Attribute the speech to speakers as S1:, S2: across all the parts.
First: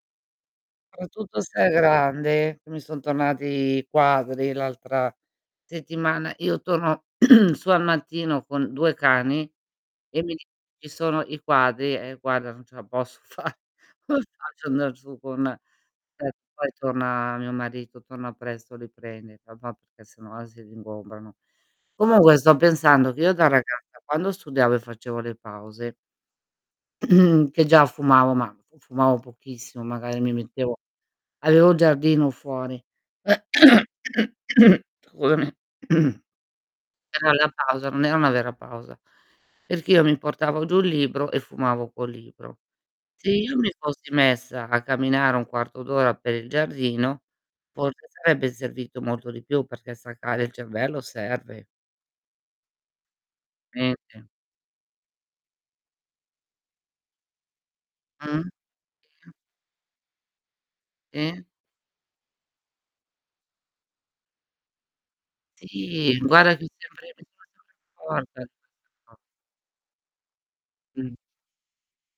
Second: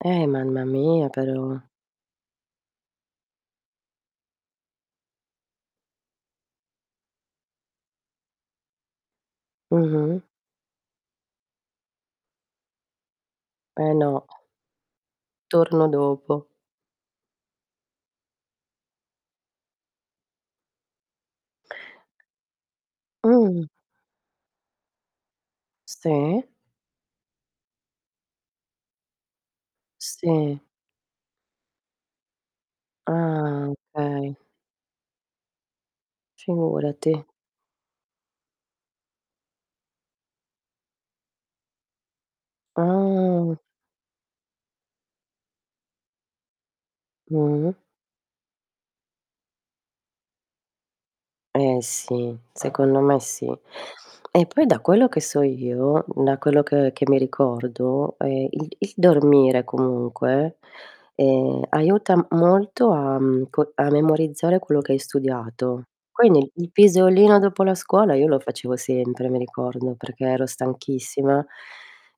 S1: Eh, mamma mia,
S2: Soprattutto
S1: però.
S2: se è grande, mi son tornati quadri l'altra settimana, io torno su al mattino con 2 cani e
S1: Mh-mh.
S2: mi di "ci sono i quadri", "eh, guarda non ce la posso fa"
S1: Eh,
S2: come
S1: no.
S2: faccio andar giù con
S1: Torno
S2: [unintelligible]
S1: dopo.
S2: poi torna mio marito, torna presto li prende papà, perché sennò si [unintelligible] comunque sto pensando che io da
S1: Mh.
S2: ragazza quando studiavo e facevo le pause
S1: Sì.
S2: che già fumavo, ma fu fumavo pochissimo magari mi
S1: Sì.
S2: mettevo avevo il giardino fuori.
S1: Ah okay.
S2: Scusami.
S1: Figurati.
S2: [unintelligible] la pausa non era una vera pausa, perché io mi portavo giù il libro e fumavo col libro. Se io
S1: Ah.
S2: mi fossi messa a camminare 1/4 d'ora per il giardino
S1: Mh.
S2: forse sarebbe servito molto di più, perché staccare il cervello serve.
S1: Eh sì, secondo me sì.
S2: [unintelligible]
S1: E poi da quello che so io, da quello ch che mi ricordo,
S2: Mh,
S1: ehm, il il
S2: [unintelligible]
S1: dormire comunque,
S2: Sì.
S1: ehm, aiuta molto a, mhmm, co a memorizzare quello che hai studiato.
S2: Sì,
S1: Quindi il
S2: guardati
S1: il
S2: sempre
S1: pisolino dopo la scuola io lo facevo
S2: [unintelligible]
S1: sempre, mi ricordo, perché ero
S2: Mh.
S1: stanchissima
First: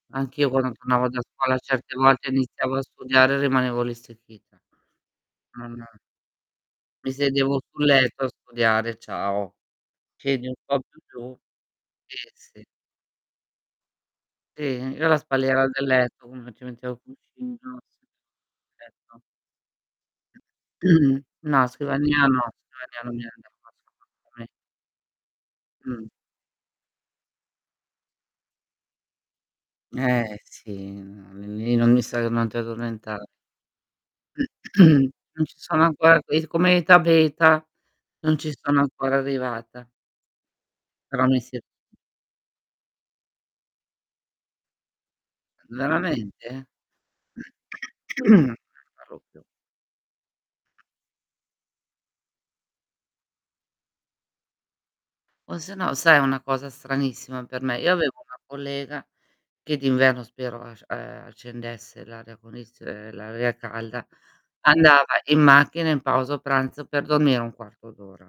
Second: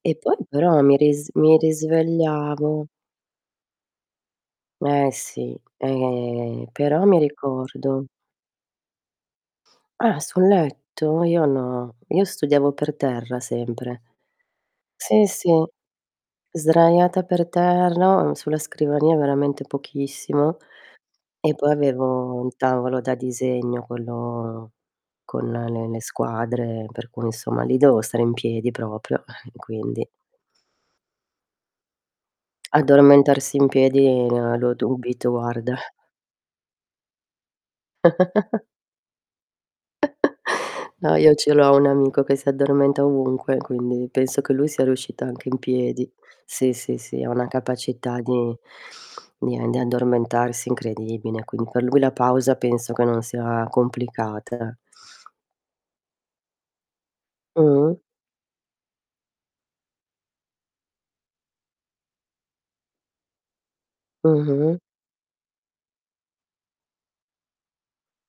S1: e poi
S2: Anch'io quando
S1: però mi
S2: tornavo da
S1: ris mi
S2: scuola certe volte iniziavo a
S1: risvegliavo
S2: studiare e rimanevo lì stecchita.
S1: Eh sì,
S2: Non
S1: eh però
S2: Mi
S1: mi
S2: sedevo sul
S1: ricordo.
S2: letto a studiare e ciao.
S1: Ah, sul letto?
S2: [unintelligible]
S1: Io no. Io
S2: Sì, sì.
S1: studiavo per terra sempre.
S2: Sì? Io la
S1: Sì, sì,
S2: spalliera del letto, uno ci metteva il
S1: sdraiata per
S2: cuscino.
S1: terra, on sulla scrivania
S2: Certo.
S1: veramente pochissimo e
S2: No,
S1: poi
S2: scrivania
S1: avevo
S2: no.
S1: un tavolo
S2: Scrivania
S1: da
S2: non era
S1: disegno,
S2: [unintelligible]
S1: quello con le le
S2: Mh.
S1: squadre per cui, insomma, li dovevo stare in piedi proprio, eh, quindi
S2: Eh sì, no lì non mi [unintelligible] addormentare.
S1: Addormentarsi in piedi ah, lo dubito
S2: Non ci
S1: guarda.
S2: sono ancora quei s come Eta Beta, non ci sono ancora arrivata.
S1: No,
S2: Però
S1: io
S2: mi
S1: ce
S2: si
S1: l'ho un amico che si addormenta ovunque, quindi penso che lui sia riuscito anche in
S2: Uhm,
S1: piedi.
S2: veramente?
S1: Sì, sì, sì, ha una capacità di
S2: Non parlo più.
S1: di e di addormentarsi incredibile, quin que lui la pausa penso che non sia complicata.
S2: O sennò sai è una cosa stranissima per me? Io
S1: Mh.
S2: avevo una collega che d'inverno spero asc ehm, accendesse l'aria condiz ehm, l'aria calda,
S1: Mh-mh.
S2: andava in macchina in pausa pranzo per dormire 1/4 d'ora.